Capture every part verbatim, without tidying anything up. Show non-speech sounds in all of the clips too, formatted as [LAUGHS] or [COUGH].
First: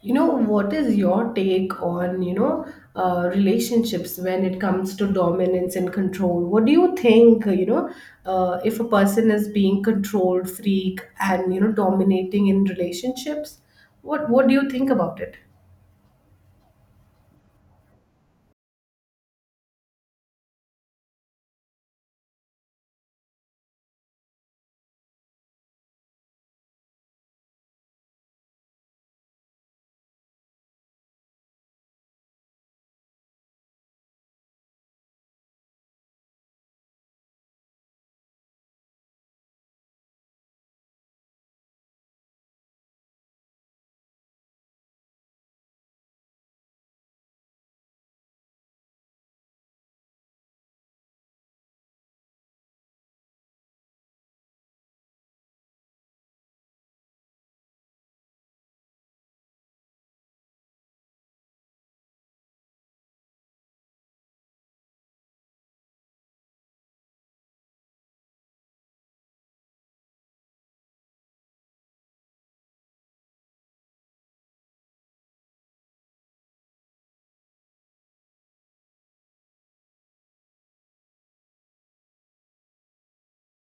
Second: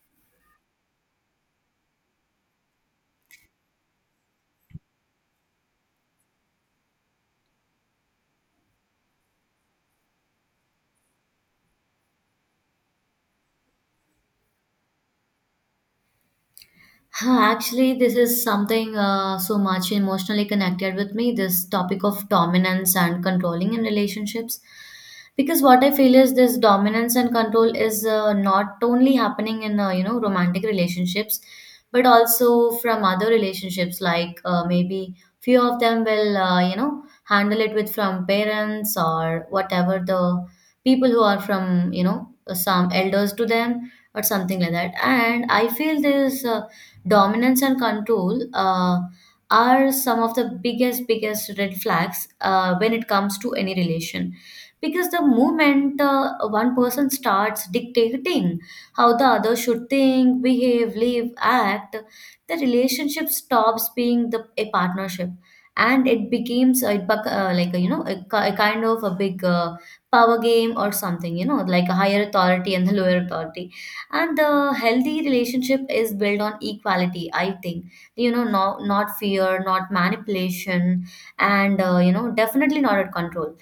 You know, what is your take on you know, uh, relationships when it comes to dominance and control? What do you think, you know, uh, if a person is being controlled freak and, you know, dominating in relationships? What what do you think about it? Huh, Actually, this is something uh, so much emotionally connected with me, this topic of dominance and controlling in relationships. Because what I feel is this dominance and control is uh, not only happening in uh, you know romantic relationships, but also from other relationships. Like uh, maybe few of them will uh, you know handle it with from parents or whatever the people who are from you know some elders to them or something like that. And I feel this. Uh, dominance and control uh, are some of the biggest biggest red flags uh, when it comes to any relation because the moment uh, one person starts dictating how the other should think, behave, live, act, the relationship stops being the a partnership and it becomes a, bec- uh, like a, you know a, ki- a kind of a big uh, power game or something, you know, like a higher authority and the lower authority. And the healthy relationship is built on equality, I think, you know. No, not fear, not manipulation, and uh, you know definitely not at control.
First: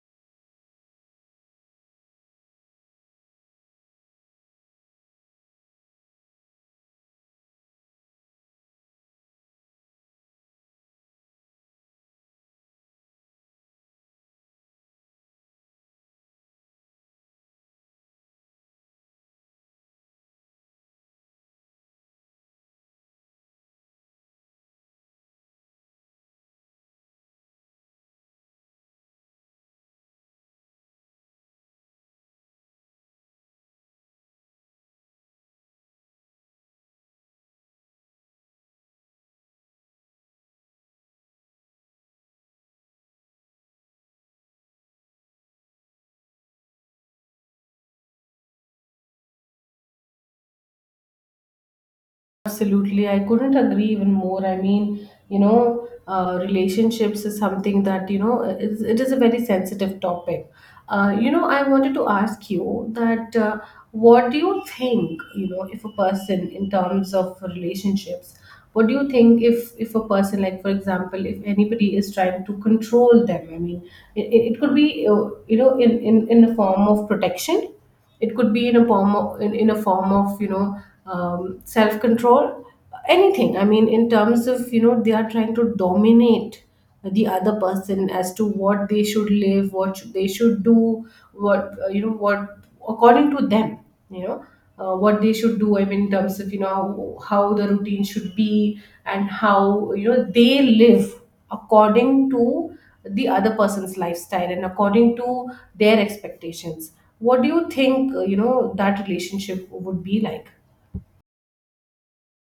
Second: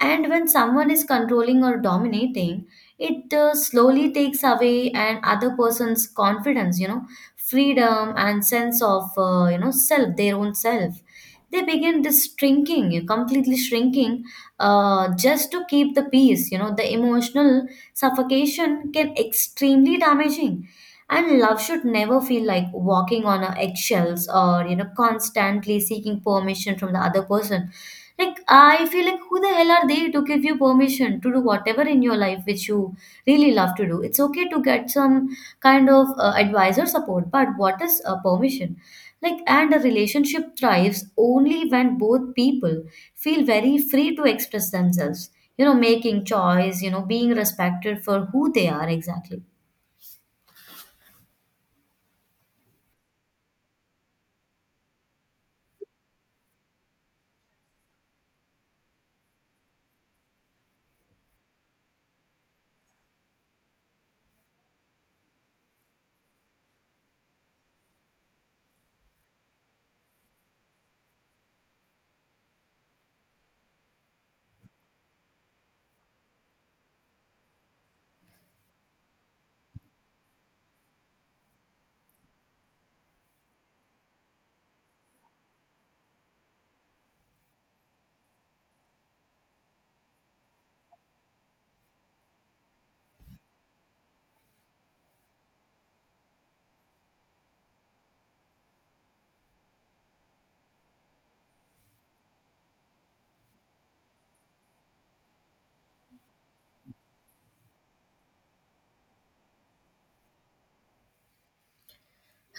And when someone is controlling or dominating, it uh, slowly takes away an other person's confidence, you know, freedom and sense of, uh, you know, self, their own self. They begin this shrinking, completely shrinking, uh, just to keep the peace. You know, the emotional suffocation can extremely damaging, and love should never feel like walking on a eggshells or, you know, constantly seeking permission from the other person. Like, I feel like who the hell are they to give you permission to do whatever in your life which you really love to do? It's okay to get some kind of uh, advice or support, but what is a permission? Like, and a relationship thrives only when both people feel very free to express themselves, you know, making choice, you know, being respected for who they are exactly. Absolutely, I couldn't agree even more. I mean, you know, uh, relationships is something that you know it is, it is a very sensitive topic. Uh, you know, I wanted to ask you that, uh, what do you think? You know, if a person, in terms of relationships, what do you think if if a person, like for example, if anybody is trying to control them? I mean, it, it it could be, uh, you know in, in in a form of protection, it could be in a form of, in, in a form of, you know um, self control, anything. I mean, in terms of, you know they are trying to dominate the other person as to what they should live, what should, they should do, what uh, you know what according to them, you know uh, what they should do. I mean, in terms of, you know how the routine should be, and how, you know they live according to the other person's lifestyle and according to their expectations. What do you think, uh, you know that relationship would be like?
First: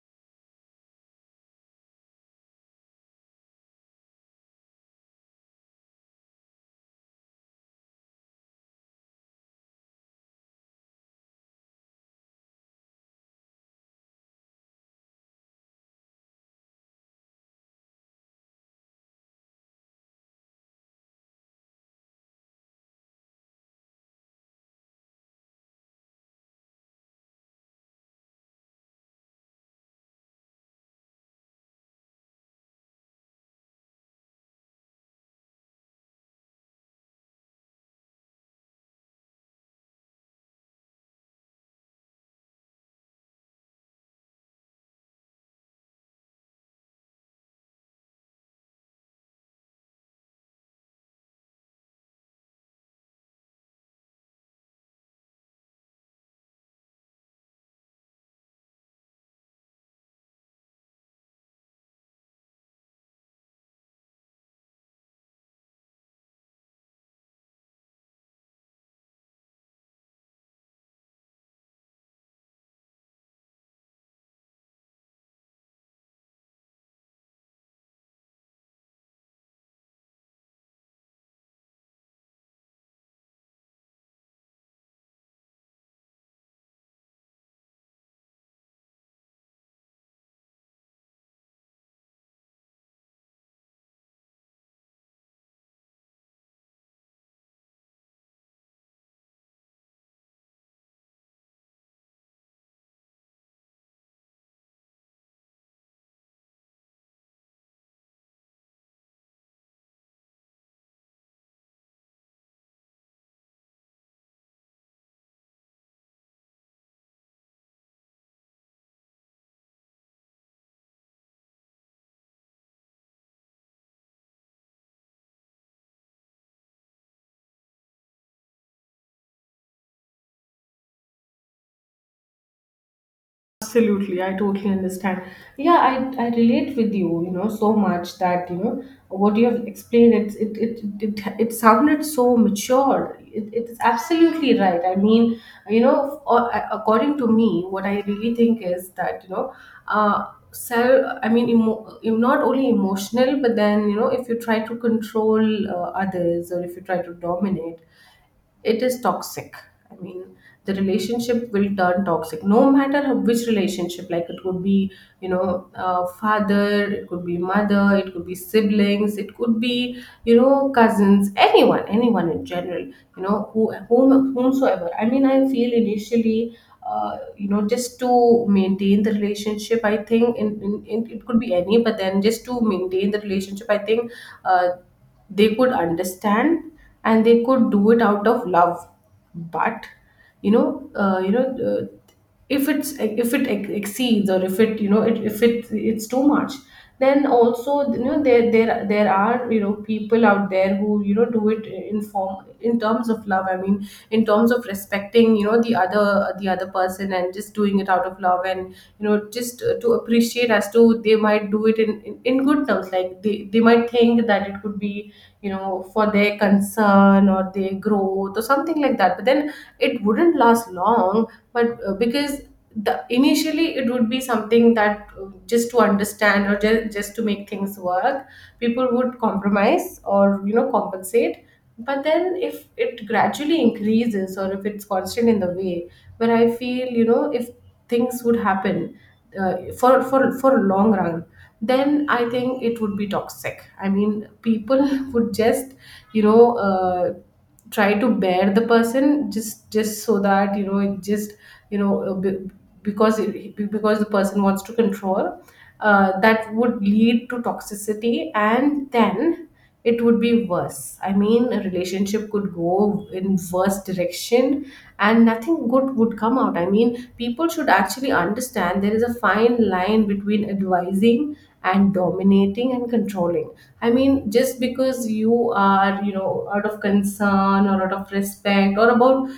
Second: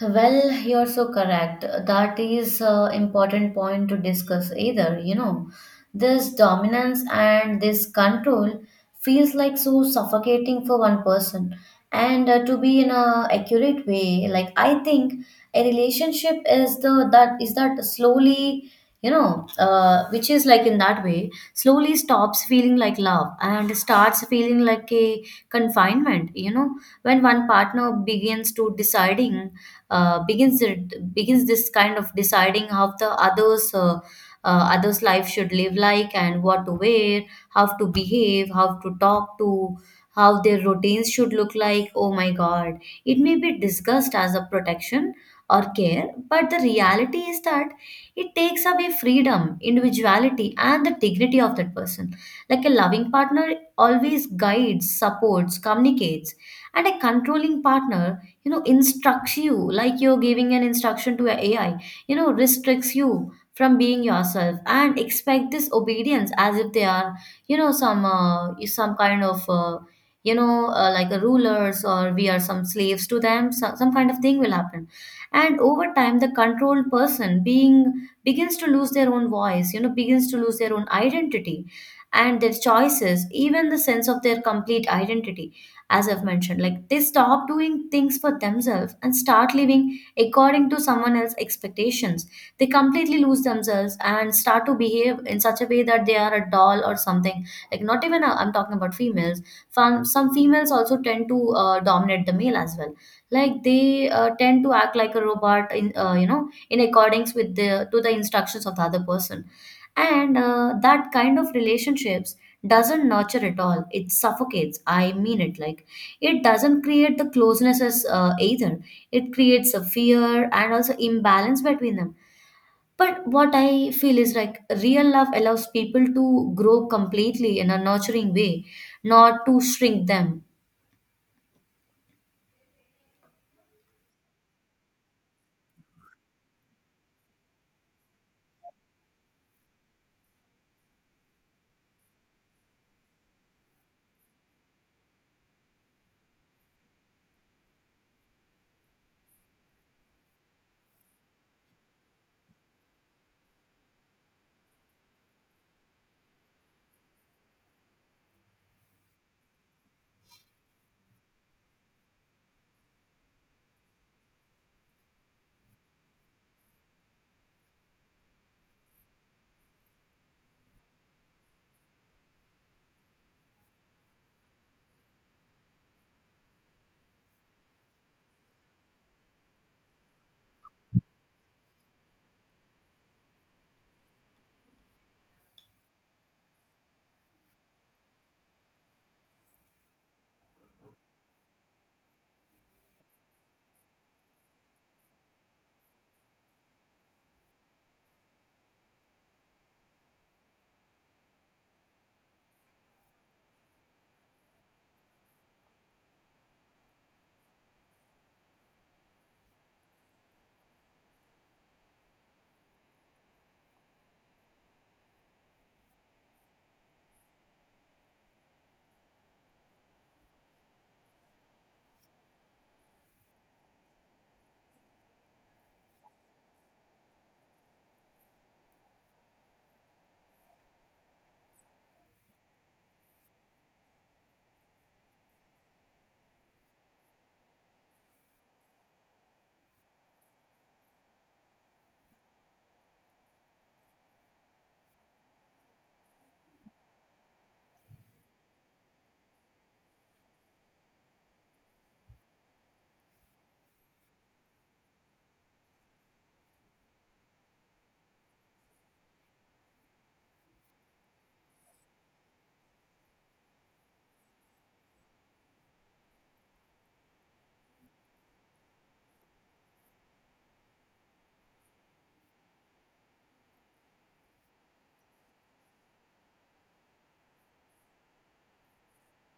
Well, you're so correct. That is an important point to discuss either, you know. This dominance and this control feels like so suffocating for one person. And uh, to be in a accurate way, like I think a relationship is the that is that slowly, you know, uh, which is like in that way, slowly stops feeling like love and starts feeling like a confinement, you know, when one partner begins to deciding uh, begins it begins this kind of deciding how the others uh, uh, others life should live like, and what to wear, how to behave, how to talk to, how their routines should look like. Oh my god, it may be discussed as a protection or care, but the reality is that it takes away freedom, individuality and the dignity of that person. Like a loving partner always guides, supports, communicates, and a controlling partner, you know, instructs you, like you're giving an instruction to a AI, you know, restricts you from being yourself and expect this obedience as if they are, you know, some uh, some kind of uh, you know uh, like a rulers, or we are some slaves to them, some, some kind of thing will happen. And over time the controlled person being begins to lose their own voice, you know, begins to lose their own identity and their choices, even the sense of their complete identity, as I've mentioned. Like they stop doing things for themselves and start living according to someone else's expectations. They completely lose themselves and start to behave in such a way that they are a doll or something. Like, not even i I'm talking about females. From some females also tend to uh, dominate the male as well. Like they uh, tend to act like a robot in uh, you know in accordance with the to the instructions of the other person, and uh, that kind of relationships doesn't nurture at all, it suffocates. I mean, it like, it doesn't create the closeness as uh, either. It creates a fear and also imbalance between them. But what I feel is like real love allows people to grow completely in a nurturing way, not to shrink them. Absolutely, I totally understand. Yeah, I, I relate with you, you know, so much that, you know, what you have explained, it it it it, it sounded so mature. It, it is absolutely right. I mean, you know, a- according to me, what I really think is that, you know, uh, self, I mean, emo, not only emotional, but then, you know, if you try to control, uh, others, or if you try to dominate, it is toxic. I mean, the relationship will turn toxic, no matter how- which relationship, like it could be, you know, uh, father, it could be mother, it could be siblings, it could be, you know, cousins, anyone anyone in general, you know, who whom, whomsoever. I mean, I feel initially, uh, you know, just to maintain the relationship, I think, in, in, in it could be any, but then just to maintain the relationship, I think, uh, they could understand and they could do it out of love. But, you know uh, you know uh, if it's if it ex- exceeds, or if it, you know, it, if it it's too much, then also, you know, there there there are, you know, people people out there who, you know, do it in form in terms of love. I mean, in terms of respecting, you know, the other the other person, and just doing it out of love, and, you know, just, uh, to appreciate as to, they might do it in in, in good terms. Like, they, they might think that it could be, you know, for their concern or their growth or something like that, but then it wouldn't last long. But, uh, because the, initially it would be something that, uh, just to understand, or just, just to make things work, people would compromise or, you know, compensate. But then, if it gradually increases or if it's constant in the way, where I feel, you know, if things would happen, uh, for for for a long run, then I think it would be toxic. I mean, people [LAUGHS] would just, you know, uh, try to bear the person, just just so that, you know, it just, you know, uh, be- because it, because the person wants to control, uh, that would lead to toxicity. And then it would be worse. I mean, a relationship could go in worse direction and nothing good would come out. I mean, people should actually understand, there is a fine line between advising and dominating and controlling. I mean, just because you are, you know, out of concern or out of respect, or about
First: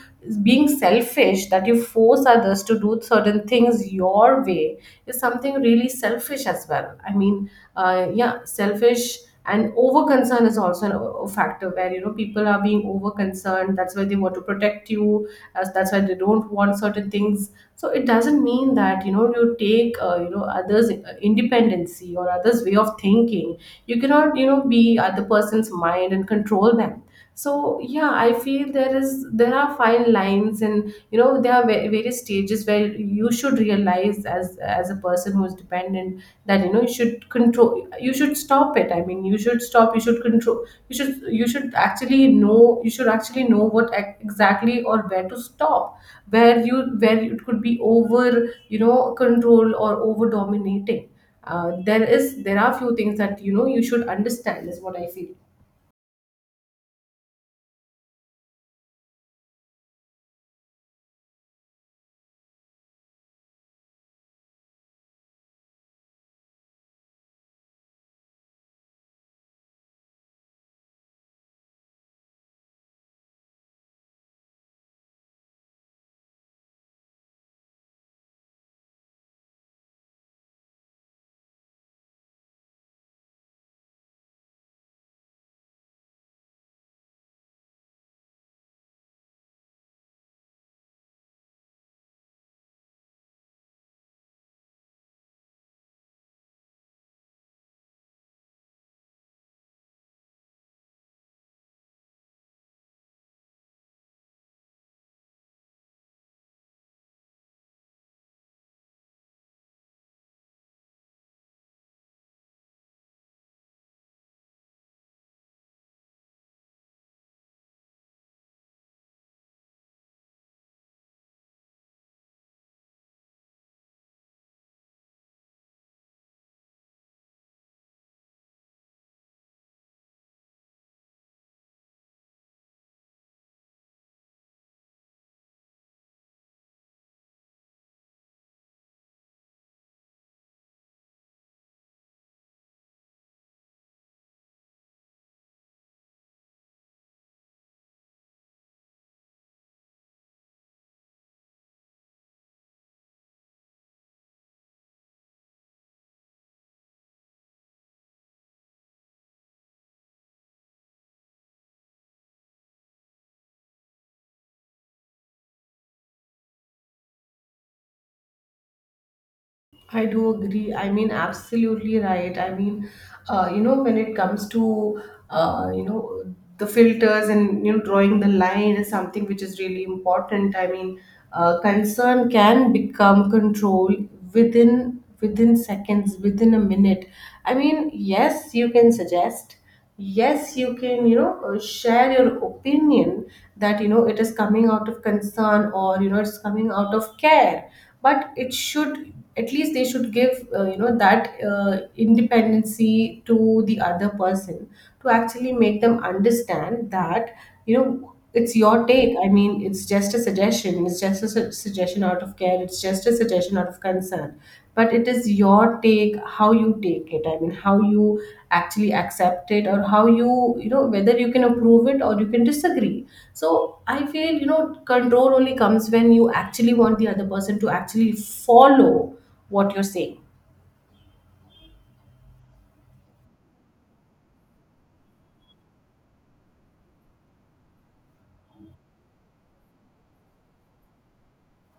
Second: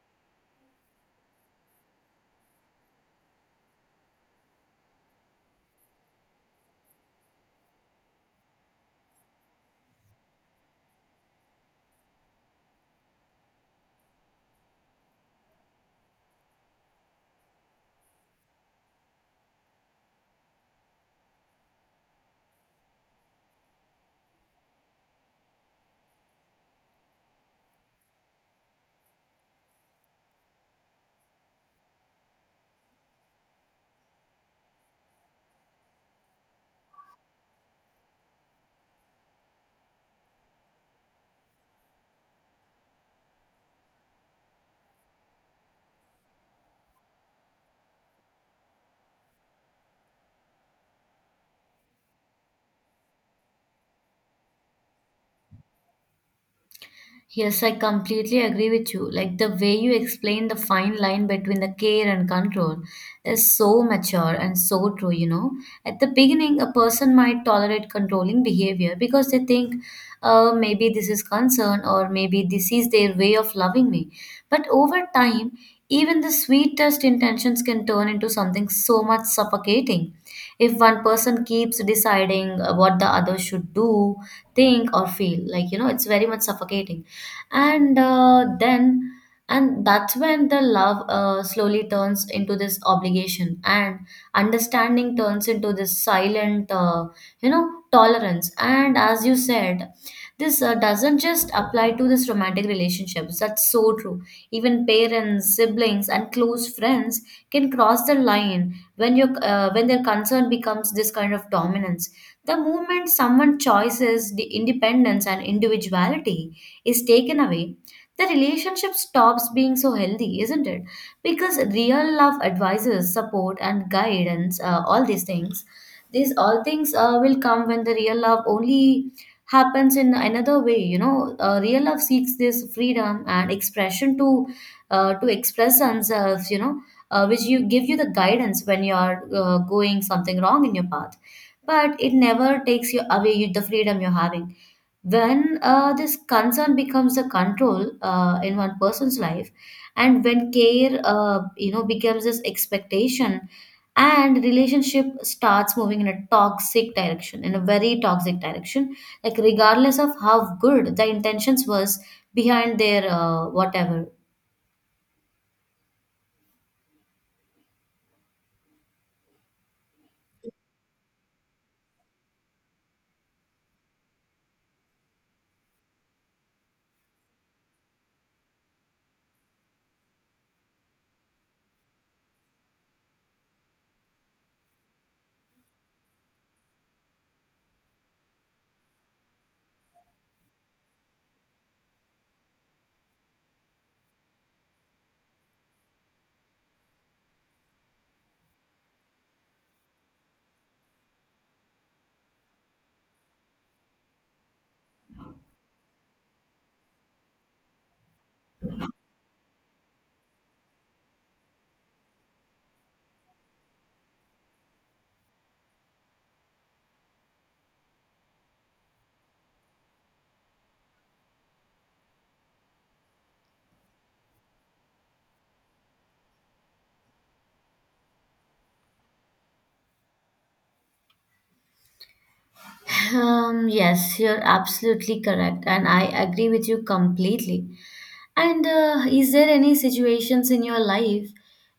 being selfish, that you force others to do certain things your way, is something really selfish as well. I mean, uh, yeah, selfish and over concern is also an, a factor, where, you know, people are being over concerned. That's why they want to protect you. as- That's why they don't want certain things. So it doesn't mean that, you know, you take, uh, you know, others' uh, independency or others' way of thinking. You cannot, you know, be other person's mind and control them. So yeah, I feel there is, there are fine lines, and you know, there are va- various stages where you should realize as, as a person who's dependent, that, you know, you should control, you should stop it. I mean, you should stop, you should control, you should you should actually know, you should actually know what ex- exactly, or where to stop, where you where it could be over, you know, control or over dominating. uh, there is, there are few things that, you know, you should understand, is what I feel. Yes, I completely agree with you. Like the way you explain the fine line between the care and control is so mature and so true, you know. At the beginning, a person might tolerate controlling behavior because they think, uh, maybe this is concern or maybe this is their way of loving me. But over time, even the sweetest intentions can turn into something so much suffocating. If one person keeps deciding uh, what the other should do, think, or feel, like, you know, it's very much suffocating and uh, then, and that's when the love uh, slowly turns into this obligation, and understanding turns into this silent uh, you know tolerance. And as you said, this uh, doesn't just apply to this romantic relationships, that's so true. Even parents, siblings and close friends can cross the line when you, uh, when their concern becomes this kind of dominance. The moment someone chooses the independence and individuality is taken away, the relationship stops being so healthy, isn't it? Because real love advises, support, and guidance, uh, all these things, these all things uh, will come when the real love only happens in another way. You know, uh, real love seeks this freedom and expression to uh, to express themselves. You know, uh, which you give you the guidance when you are uh, going something wrong in your path, but it never takes you away you, the freedom you're having, when uh, this concern becomes a control uh, in one person's life, and when care uh, you know becomes this expectation, and relationship starts moving in a toxic direction, in a very toxic direction, like regardless of how good the intentions was behind their uh, whatever. I do agree. I mean, absolutely right. I mean, uh, you know, when it comes to, uh, you know, the filters and, you know, drawing the line, is something which is really important. I mean, uh, concern can become control within within seconds, within a minute. I mean, yes, you can suggest. Yes, you can, you know, uh, share your opinion that, you know, it is coming out of concern, or, you know, it's coming out of care. But it should, at least they should give, uh, you know, that uh, independency to the other person, to actually make them understand that, you know, it's your take. I mean, it's just a suggestion, it's just a su- suggestion out of care, it's just a suggestion out of concern. But it is your take, how you take it. I mean, how you actually accept it, or how you you know whether you can approve it or you can disagree. So I feel, you know, control only comes when you actually want the other person to actually follow what you're saying. Um, yes, you're absolutely correct, and I agree with you completely. And uh, is there any situations in your life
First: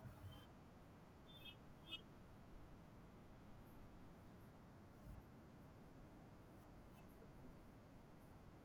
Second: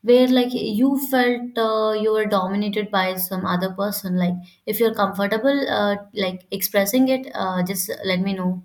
where like you felt uh, you were dominated by some other person? Like if you're comfortable uh, like expressing it, uh, just let me know.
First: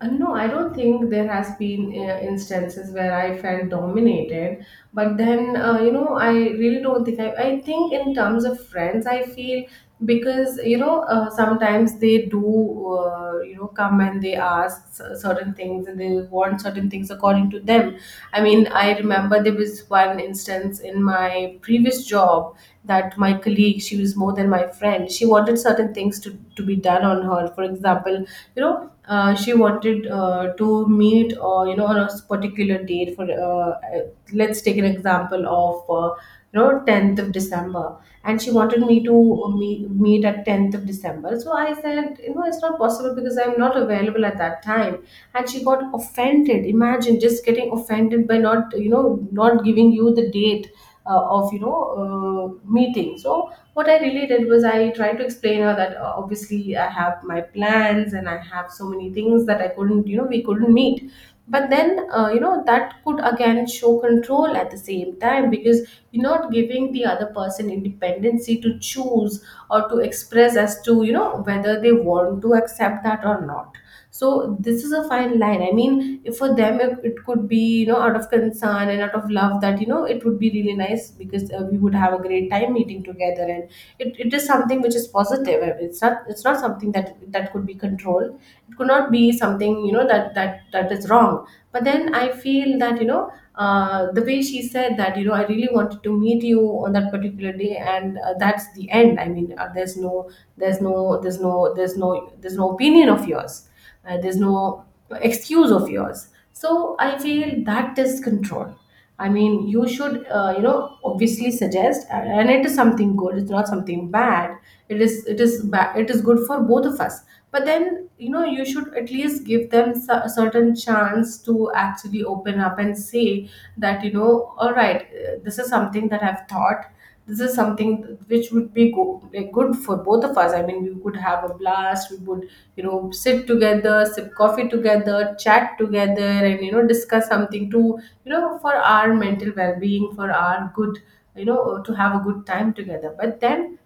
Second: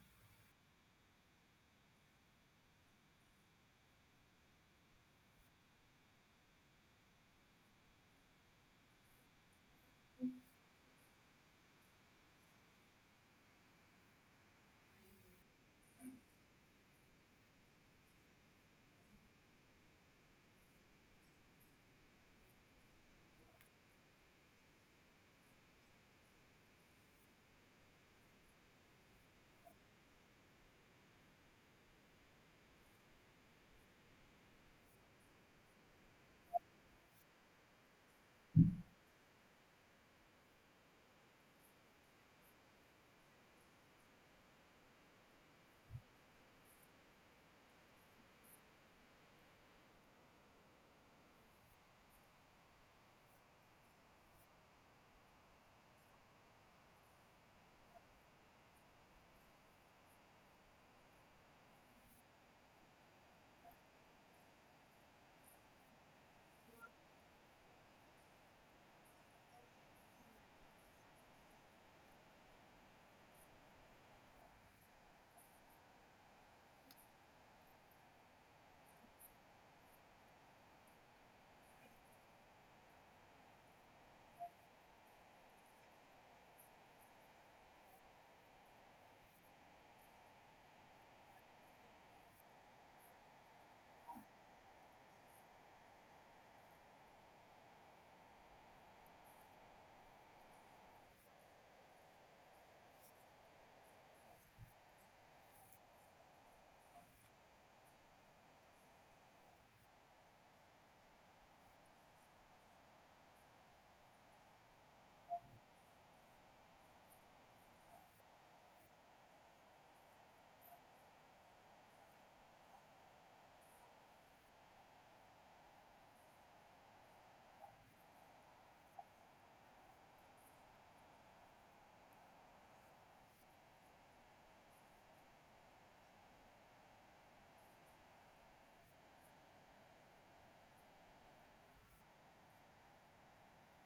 Uh, No, I don't think there has been, uh, instances where I felt dominated. But then, uh, you know, I really don't think, I, I think in terms of friends, I feel, because, you know, uh, sometimes they do, uh, you know, come and they ask c- certain things, and they want certain things according to them. I mean, I remember there was one instance in my previous job, that my colleague, she was more than my friend, she wanted certain things to, to be done on her. For example, you know, uh, she wanted, uh, to meet, or you know, on a particular date for, uh, uh, let's take an example of, uh, you know, tenth of December, and she wanted me to meet, meet at tenth of December. So I said, you know, it's not possible because I'm not available at that time, and she got offended. Imagine, just getting offended by not, you know, not giving you the date, uh, of, you know, uh, meeting. So what I really did was, I tried to explain her that, uh, obviously I have my plans, and I have so many things that I couldn't you know we couldn't meet. But then, uh, you know, that could again show control at the same time, because you're not giving the other person independency to choose or to express as to, you know, whether they want to accept that or not. So this is a fine line. I mean, if for them, it, it could be, you know, out of concern and out of love, that, you know, it would be really nice, because, uh, we would have a great time meeting together, and it, it is something which is positive. It's not, it's not something that that could be controlled. It could not be something, you know, that that that is wrong. But then I feel that, you know, uh, the way she said that, you know, I really wanted to meet you on that particular day, and, uh, that's the end. I mean, uh, there's no there's no there's no there's no there's no opinion of yours, uh, there's no excuse of yours. So I feel that is control. I mean, you should, uh, you know, obviously suggest, and it is something good. It's not something bad. It is, it is bad. It is good for both of us. But then, you know, you should at least give them a certain chance to actually open up and say that, you know, all right, uh, this is something that I've thought. This is something which would be go, like, good for both of us. I mean, we could have a blast. We would, you know, sit together, sip coffee together, chat together, and, you know, discuss something, to you know, for our mental well-being, for our good, you know, to have a good time together. But then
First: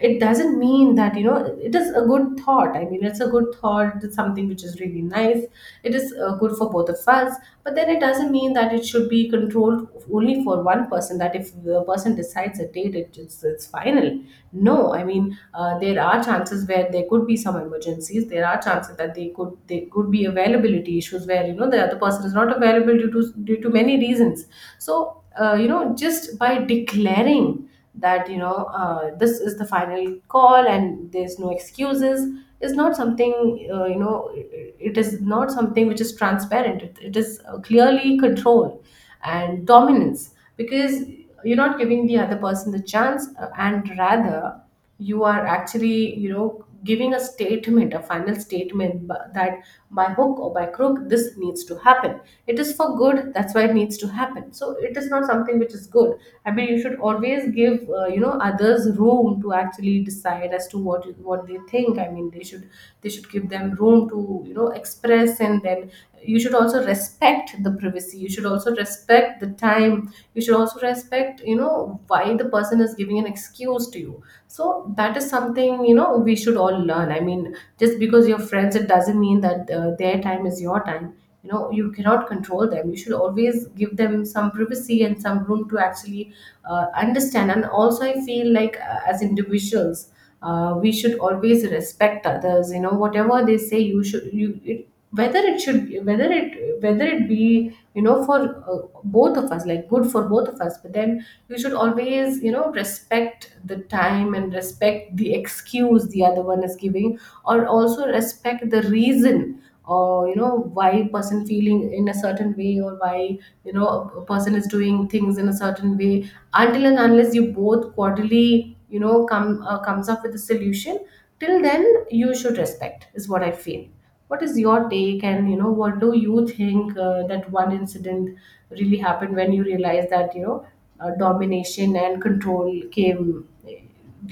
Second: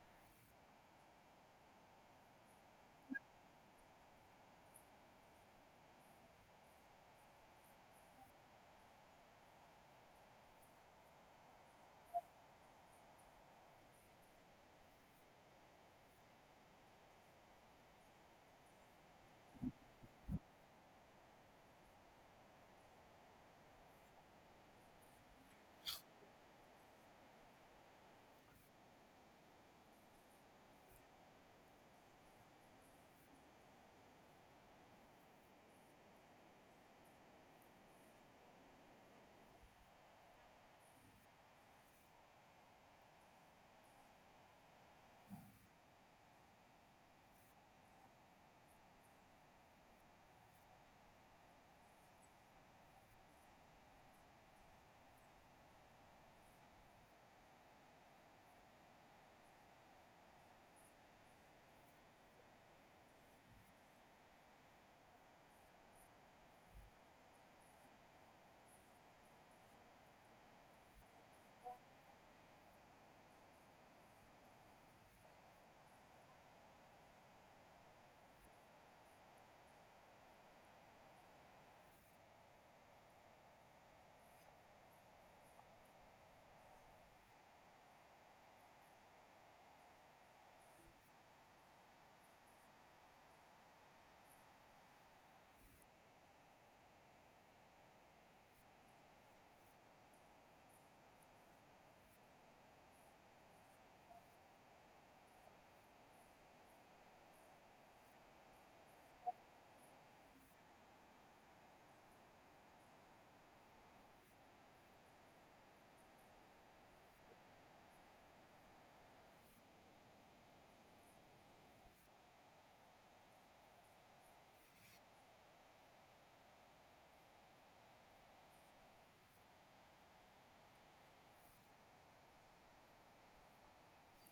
it doesn't mean that, you know, it is a good thought. I mean, it's a good thought. It's something which is really nice. It is uh, good for both of us, but then it doesn't mean that it should be controlled only for one person, that if the person decides a date it, it's, it's final. No, I mean, uh, there are chances where there could be some emergencies. There are chances that they could there could be availability issues where, you know, the other person is not available due to due to many reasons. So uh, you know, just by declaring that, you know, uh, this is the final call and there's no excuses, is not something, uh, you know, it it is not something which is transparent. It, it is uh, clearly control and dominance, because you're not giving the other person the chance, uh, and rather you are actually, you know, giving a statement, a final statement, bu- that by hook or by crook, this needs to happen. It is for good, that's why it needs to happen. So it is not something which is good. I mean, you should always give, uh, you know, others room to actually decide as to what what they think. I mean, they should they should give them room to, you know, express. And then you should also respect the privacy. You should also respect the time. You should also respect, you know, why the person is giving an excuse to you. So that is something, you know, we should all learn. I mean, just because your friends, it doesn't mean that uh, their time is your time. You know, you cannot control them. You should always give them some privacy and some room to actually, uh, understand. And also I feel like, uh, as individuals, uh, we should always respect others. You know, whatever they say, you should you it, whether it should whether it whether it be, you know, for uh, both of us, like good for both of us. But then you should always, you know, respect the time and respect the excuse the other one is giving, or also respect the reason, or you know why person feeling in a certain way, or why, you know, a person is doing things in a certain way, until and unless you both quarterly, you know, come uh, comes up with a solution. Till then you should respect, is what I feel. What is your take, and you know, what do you think? Uh, that one incident really happened when you realized that, you know, uh, domination and control came, eh,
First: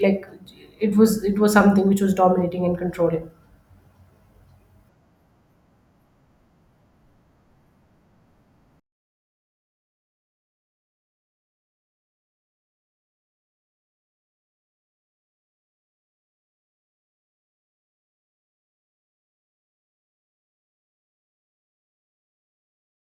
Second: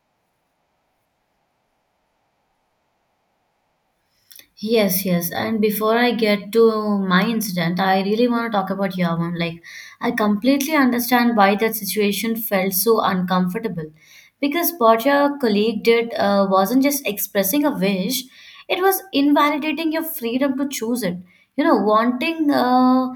like it was it was something which was dominating and controlling. Yes, yes. And before I get to my incident, I really want to talk about your one. Like, I completely understand why that situation felt so uncomfortable. Because what your colleague did uh, wasn't just expressing a wish, it was invalidating your freedom to choose it. You know, wanting uh,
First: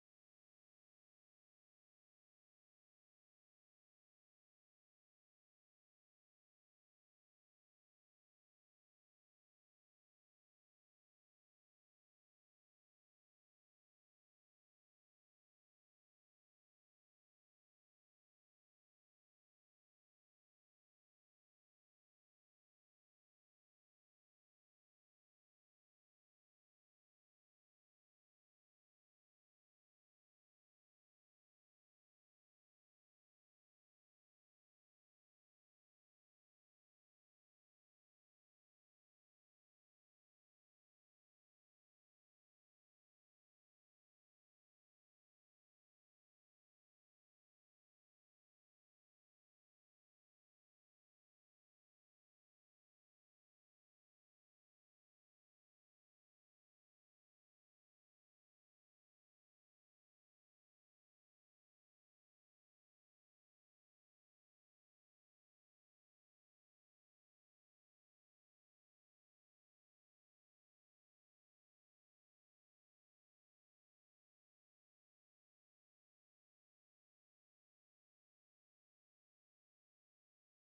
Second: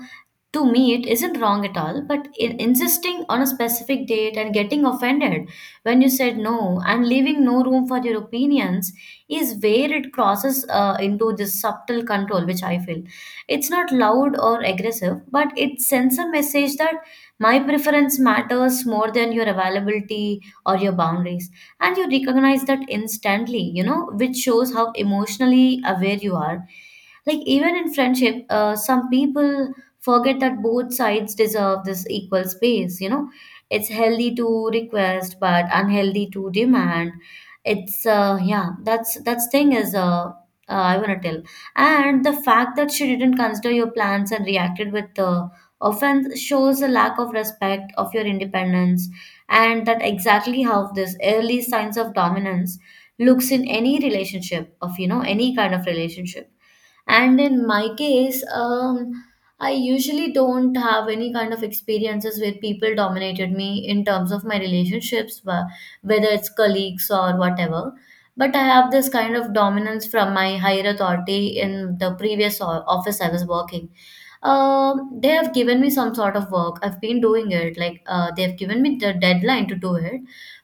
to meet isn't wrong at all, but in- insisting on a specific date and getting offended when you said no and leaving no room for your opinions is where it crosses uh, into this subtle control, which I feel. It's not loud or aggressive, but it sends a message that my preference matters more than your availability or your boundaries. And you recognize that instantly, you know, which shows how emotionally aware you are. Like even in friendship, uh, some people forget that both sides deserve this equal space, you know. It's healthy to request, but unhealthy to demand. It's uh, yeah, that's that's thing is uh, uh, I wanna tell. And the fact that she didn't consider your plans and reacted with uh, offense shows a lack of respect of your independence, and that exactly how this early signs of dominance looks in any relationship, of you know any kind of relationship. And in my case, um I usually don't have any kind of experiences where people dominated me in terms of my relationships, wh- whether it's colleagues or whatever. But I have this kind of dominance from my higher authority in the previous o- office I was working. Um, they have given me some sort of work. I've been doing it. Like uh, they have given me the deadline to do it.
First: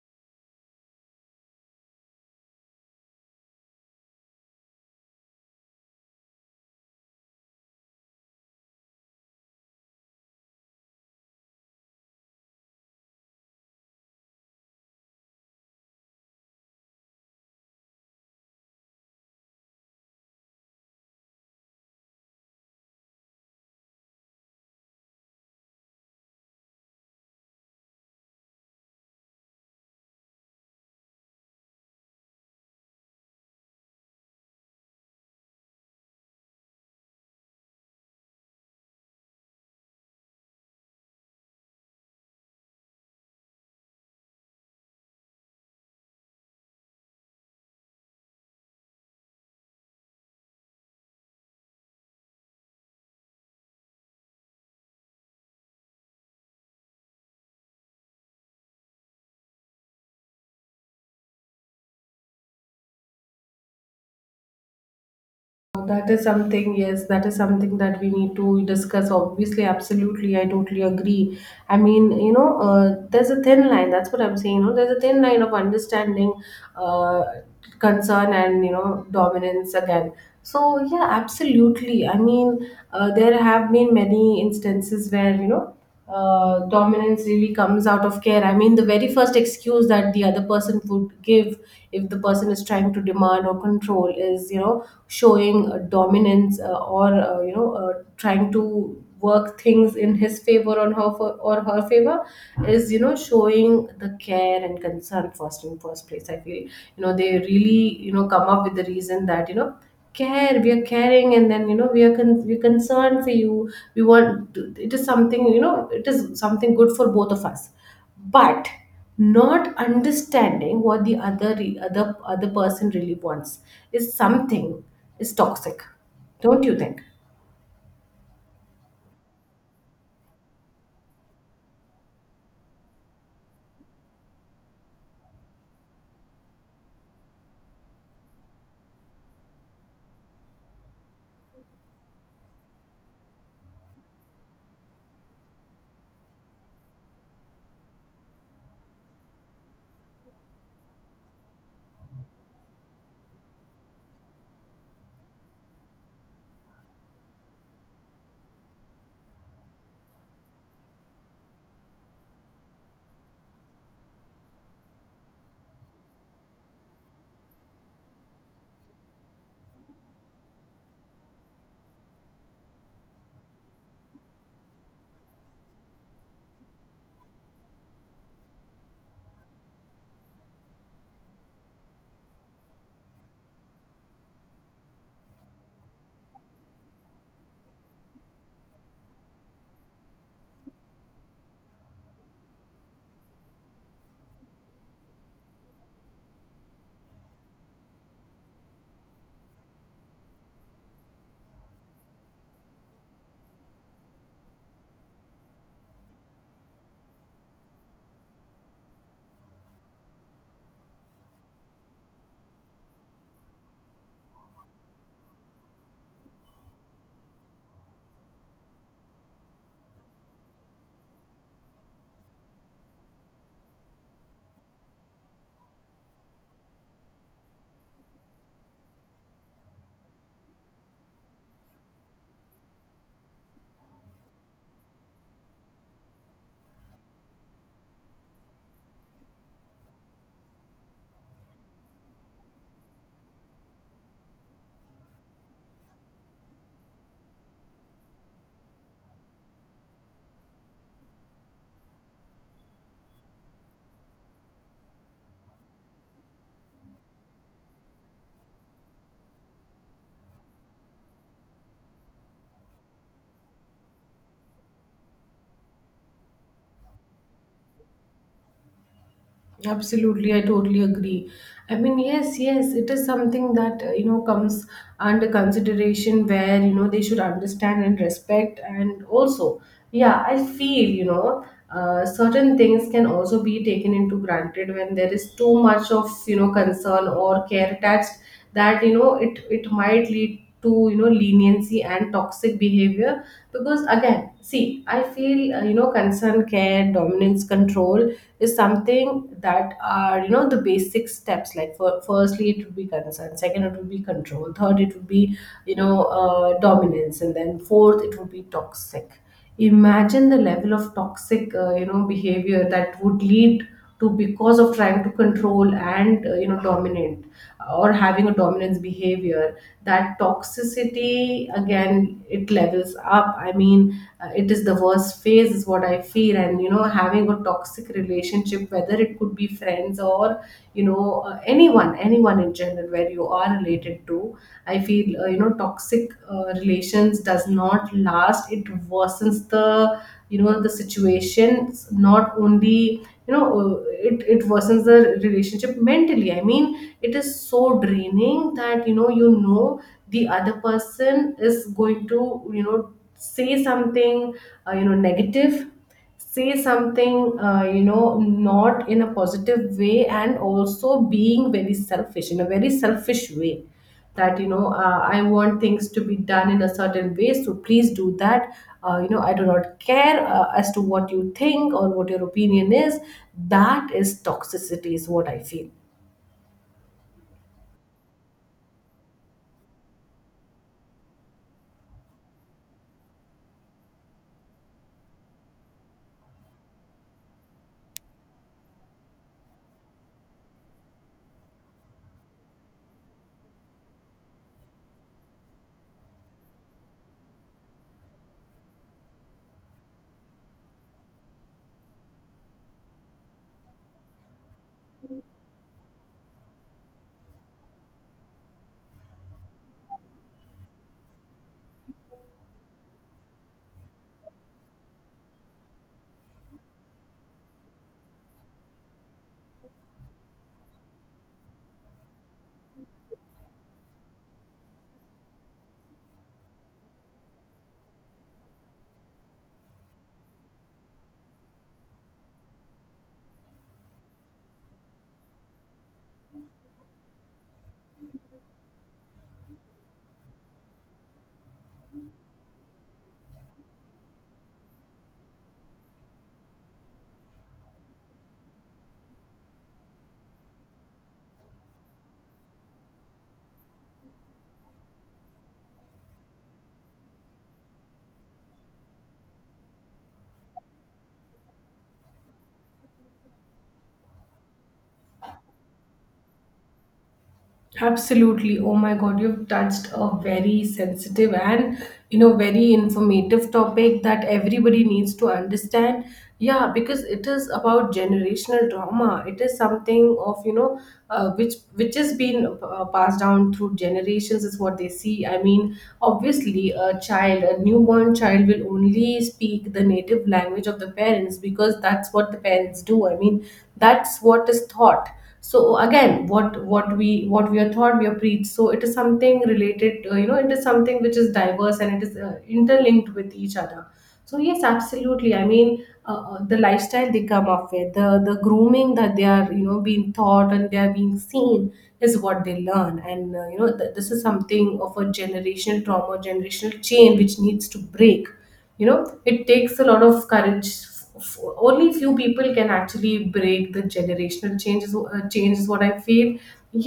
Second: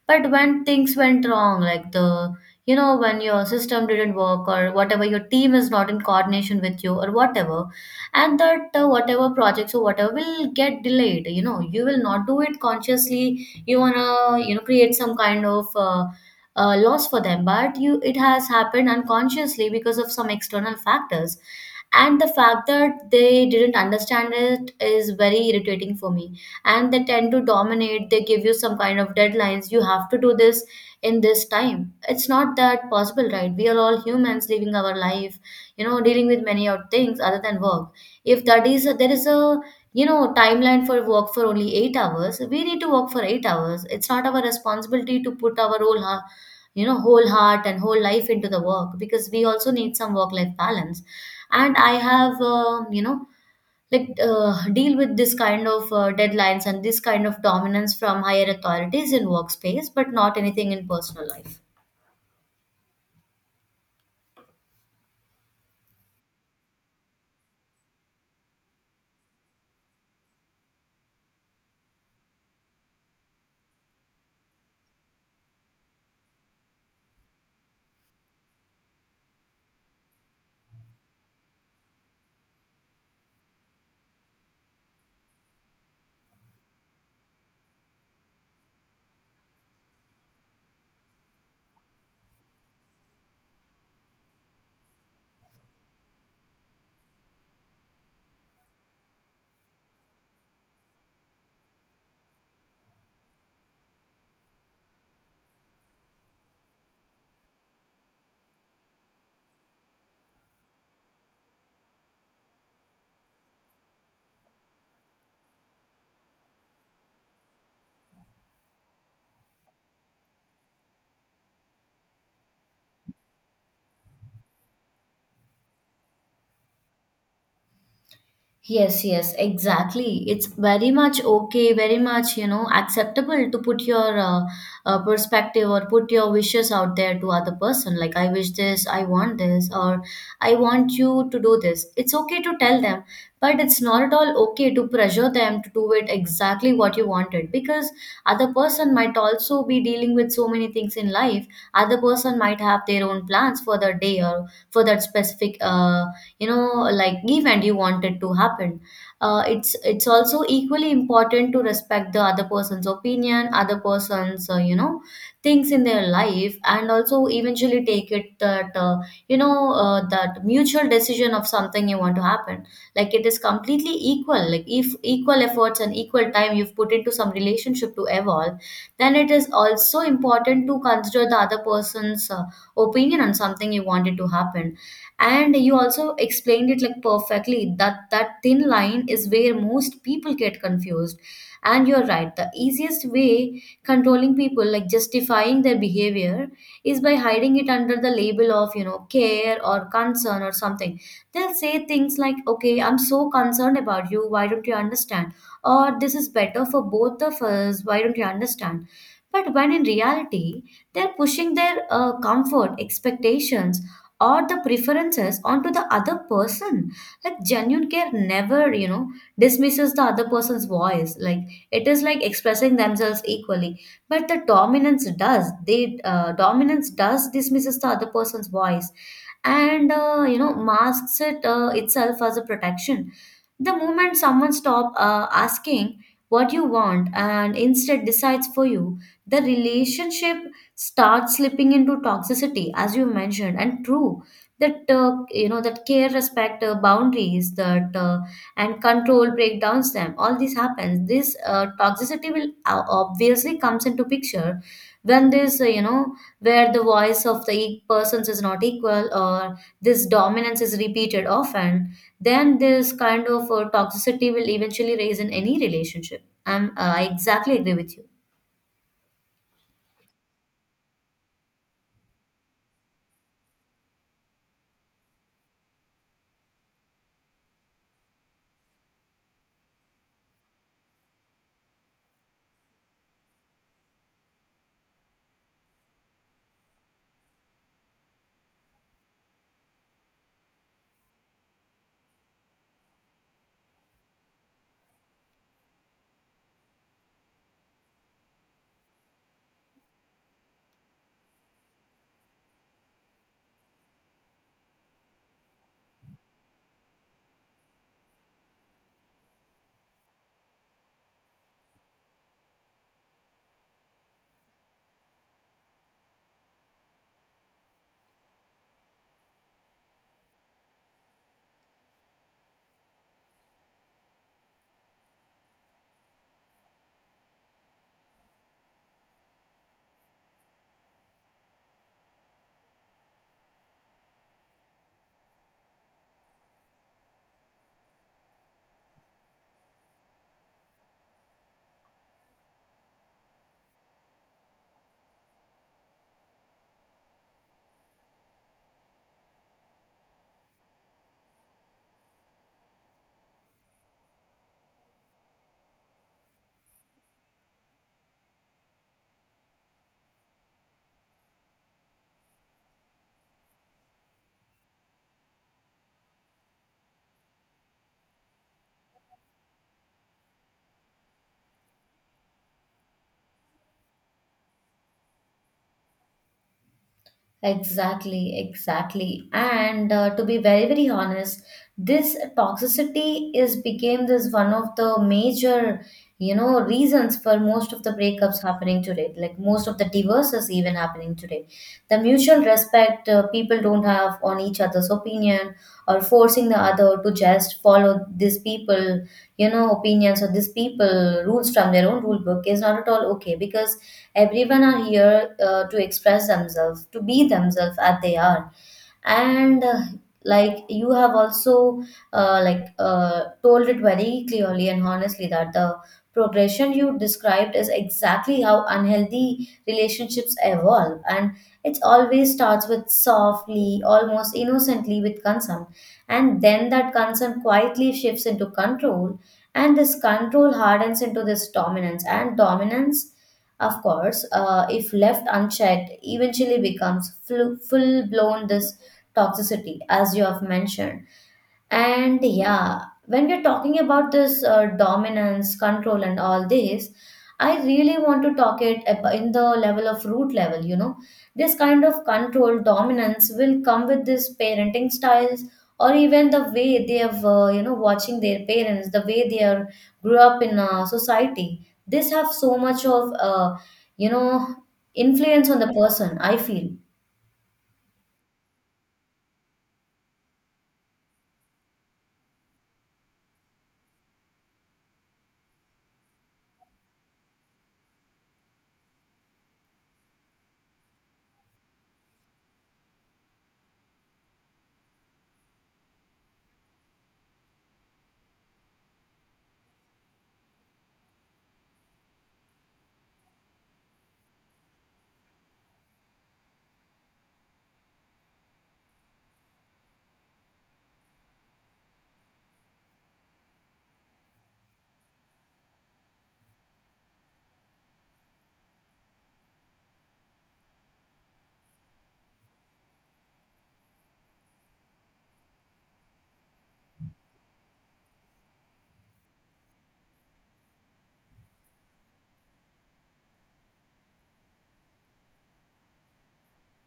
But when things went wrong, like the you know when your system didn't work or whatever, your team is not in coordination with you or whatever, and that uh, whatever projects or whatever will get delayed. You know, you will not do it consciously, you want to, you know, create some kind of uh, uh, loss for them, but you, it has happened unconsciously because of some external factors, and the fact that they didn't understand it is very irritating for me. And they tend to dominate, they give you some kind of deadlines, you have to do this in this time. It's not that possible, right? We are all humans living our life, you know, dealing with many other things other than work. If that is, there is a, you know, timeline for work for only eight hours, we need to work for eight hours. It's not our responsibility to put our whole heart, you know, whole heart and whole life into the work, because we also need some work life balance. And I have um, you know, like uh, deal with this kind of uh, deadlines and this kind of dominance from higher authorities in workspace, but not anything in personal life. That is something, yes, that is something that we need to discuss. Obviously, absolutely, I totally agree. I mean, you know, uh, there's a thin line. That's what I'm saying. You know, there's a thin line of understanding, uh, concern, and you know, dominance again. So yeah, absolutely. I mean, uh, there have been many instances where, you know, uh, dominance really comes out of care. I mean, the very first excuse that the other person would give, if the person is trying to demand or control, is, you know, showing uh, dominance, uh, or, uh, you know, uh, trying to work things in his favor on her for, or her favor, is, you know, showing the care and concern first in first place, I feel. You know, they really, you know, come up with the reason that, you know, care, we are caring, and then, you know, we are con- we're concerned for you, we want to, it is something, you know, it is something good for both of us. But not understanding what the other re- other other person really wants is something, is toxic. Don't you think? Yes, yes, exactly. It's very much okay, very much, you know, acceptable to put your uh, uh, perspective or put your wishes out there to other person. Like, I wish this, I want this, or I want you to do this. It's okay to tell them, but it's not at all okay to pressure them to do it exactly what you wanted because other person might also be dealing with so many things in life. Other person might have their own plans for the day or for that specific uh, you know like event you want it to happen. Uh, it's it's also equally important to respect the other person's opinion, other person's uh, you know things in their life, and also eventually take it that uh, you know uh, that mutual decision of something you want to happen. Like it is completely equal, like if equal efforts and equal time you've put into some relationship to evolve, then it is also important to consider the other person's uh, opinion on something you want it to happen. And you also explained it like perfectly that that thin line is where most people get confused, and you're right, the easiest way controlling people, like justifying their behavior, is by hiding it under the label of, you know, care or concern or something. They'll say things like, okay, I'm so concerned about you, why don't you understand, or this is better for both of us, why don't you understand. But when in reality they're pushing their uh, comfort expectations or the preferences onto the other person. Like genuine care never, you know, dismisses the other person's voice. Like it is like expressing themselves equally, but the dominance does, they uh, dominance does dismisses the other person's voice and uh, you know masks it uh, itself as a protection. The moment someone stop uh, asking what you want and instead decides for you, the relationship start slipping into toxicity, as you mentioned. And true that uh, you know that care, respect, uh, boundaries, that uh, and control breakdowns them, all this happens, this uh, toxicity will o- obviously comes into picture when this uh, you know where the voice of the e- persons is not equal, or this dominance is repeated often, then this kind of uh, toxicity will eventually raise in any relationship. I'm uh, i exactly agree with you. Absolutely, I totally agree. I mean, yes, yes, it is something that, uh, you know, comes under consideration where, you know, they should understand and respect. And also, yeah, I feel, you know, uh, certain things can also be taken into granted when there is too much of, you know, concern or care attached, that you know it it might lead lead to, you know, leniency and toxic behavior. Because again, see, I feel, uh, you know, concern, care, dominance, control, is something that are, you know, the basic steps. Like for, firstly, it would be concern, second it would be control, third it would be, you know, uh, dominance, and then fourth it would be toxic. Imagine the level of toxic, uh, you know, behavior that would lead to, because of trying to control and, uh, you know, dominate, uh, or having a dominance behavior, that toxicity again, it levels up. I mean, uh, it is the worst phase, is what I feel. And you know, having a toxic relationship, whether it could be friends or, you know, uh, anyone anyone in general where you are related to, I feel, uh, you know, toxic uh, relations does not last. It worsens the, you know, the situation. Not only, you know, uh, it, it worsens the relationship mentally. I mean, it is so draining that, you know you know the other person is going to, you know, say something, uh, you know, negative, say something, uh, you know, not in a positive way, and also being very selfish, in a very selfish way, that, you know, uh, I want things to be done in a certain way, so please do that. Uh, you know, I do not care, uh, as to what you think or what your opinion is. That is toxicity, is what I feel. Exactly, exactly. And uh, to be very, very honest, this toxicity is became this one of the major, you know, reasons for most of the breakups happening today. Like most of the divorces even happening today. The mutual respect, uh, people don't have on each other's opinion, or forcing the other to just follow these people, you know, opinions, or these people rules from their own rule book is not at all okay, because everyone are here uh, to express themselves, to be themselves as they are. And uh, like you have also uh, like uh, told it very clearly and honestly that the progression you described is exactly how unhealthy relationships evolve. And it always starts with softly, almost innocently, with concern, and then that concern quietly shifts into control, and this control hardens into this dominance, and dominance, of course, uh, if left unchecked, eventually becomes full blown this toxicity, as you have mentioned. And yeah, when we're talking about this uh, dominance, control, and all this, I really want to talk it ab- in the level of root level. You know, this kind of control, dominance will come with this parenting styles, or even the way they have, uh, you know, watching their parents, the way they are grew up in uh, society. This have so much of uh, you know influence on the person, I feel. Absolutely. Oh my God, you've touched a very sensitive and, you know, very informative topic that everybody needs to understand. Yeah, because it is about generational trauma. It is something of, you know, uh, which which has been uh, passed down through generations, is what they see. I mean, obviously, a child, a newborn child, will only speak the native language of the parents, because that's what the parents do. I mean, that's what is taught. So again, what what we what we are taught, we are preached. So it is something related, uh, you know, it is something which is diverse, and it is uh, interlinked with each other. So yes, absolutely. I mean, uh, uh, the lifestyle they come up with, the the grooming that they are, you know, being taught, and they are being seen, is what they learn. And uh, you know, th- this is something of a generational trauma, generational chain, which needs to break. You know, it takes a lot of courage. F- Only few people can actually break the generational changes uh, change, is what I feel.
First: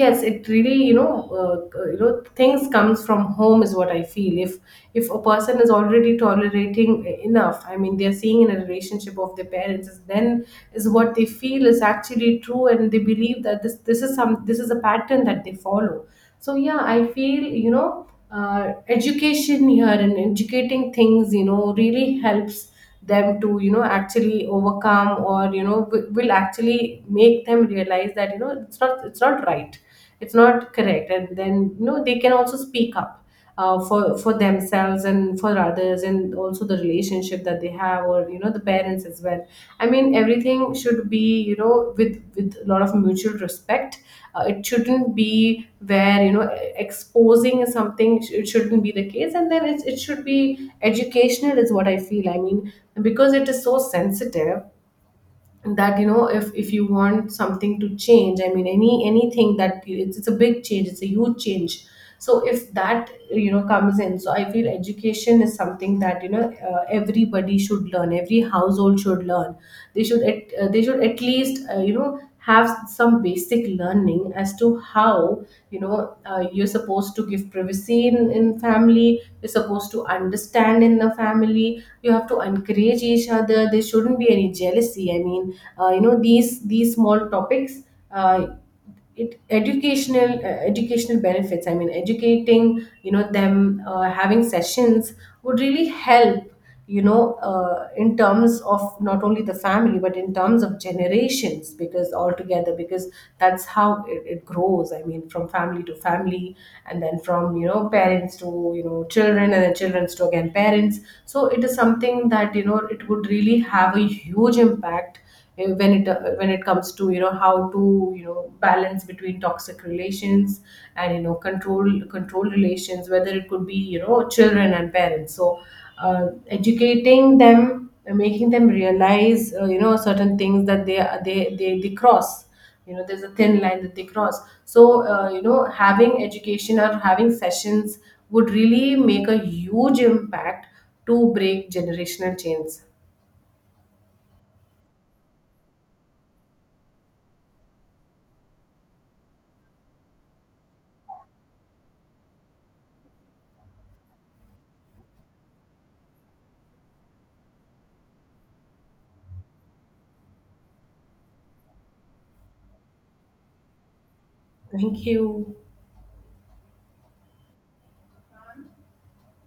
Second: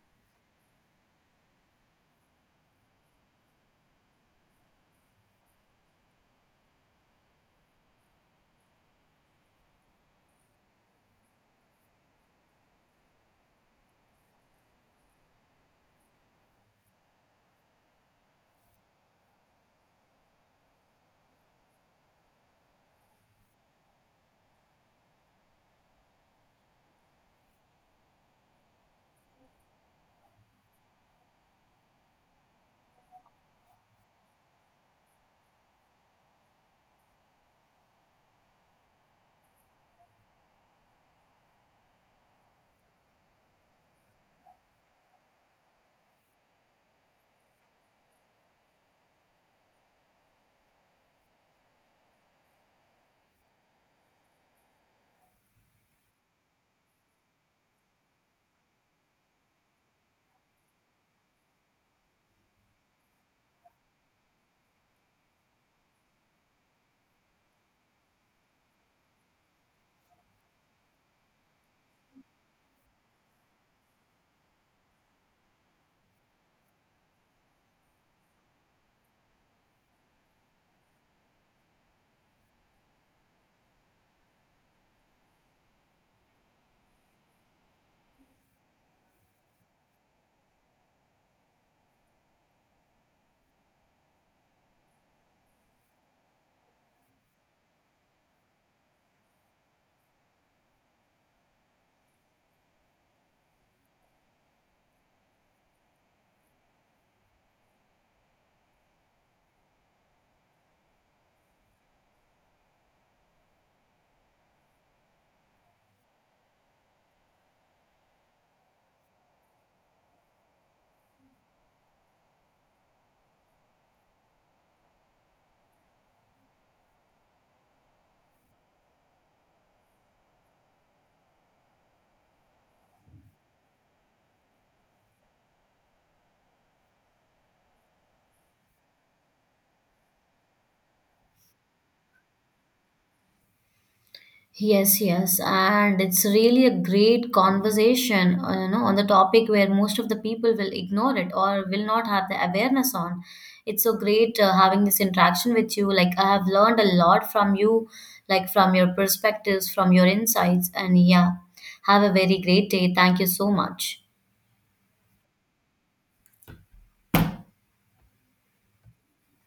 Yes, it really, you know, uh, uh, you know, things comes from home, is what I feel. if if a person is already tolerating e, enough, I mean, they're seeing in a relationship of their parents, is then, is what they feel is actually true, and they believe that this this is some, this is a pattern that they follow. So yeah, I feel, you know, uh, education here and educating things, you know, really helps them to, you know, actually overcome, or you know, w- will actually make them realize that, you know, it's not it's not right, it's not correct. And then, you know, they can also speak up, uh, for for themselves and for others, and also the relationship that they have, or you know, the parents as well. I mean, everything should be, you know, with with a lot of mutual respect. Uh, it shouldn't be where, you know, exposing is something, it shouldn't be the case. And then it, it should be educational, is what I feel. I mean, because it is so sensitive, that you know, if if you want something to change, I mean, any anything that, it's, it's a big change, it's a huge change. So if that, you know, comes in, so I feel education is something that, you know, uh, everybody should learn, every household should learn. They should at, uh, they should at least, uh, you know, have some basic learning as to how, you know, uh, you're supposed to give privacy in, in family, you're supposed to understand in the family, you have to encourage each other, there shouldn't be any jealousy. I mean, uh, you know, these these small topics, uh, it educational, uh, educational benefits, I mean, educating, you know, them, uh, having sessions would really help, you know, uh, in terms of not only the family, but in terms of generations because altogether, because that's how it, it grows. I mean, from family to family, and then from, you know, parents to, you know, children, and then children to again parents. So it is something that, you know, it would really have a huge impact, uh, when it uh, when it comes to, you know, how to, you know, balance between toxic relations and, you know, control control relations, whether it could be, you know, children and parents. So uh, educating them, uh, making them realize, uh, you know, certain things that they they they, they cross, you know, there's a thin line that they cross. So uh, you know, having education or having sessions would really make a huge impact to break generational chains. Yes, yes, and it's really a great conversation, uh, you know, on the topic where most of the people will ignore it or will not have the awareness on. It's so great uh, having this interaction with you. Like I have learned a lot from you, like from your perspectives, from your insights, and yeah, have a very great day. Thank you so much. Thank you.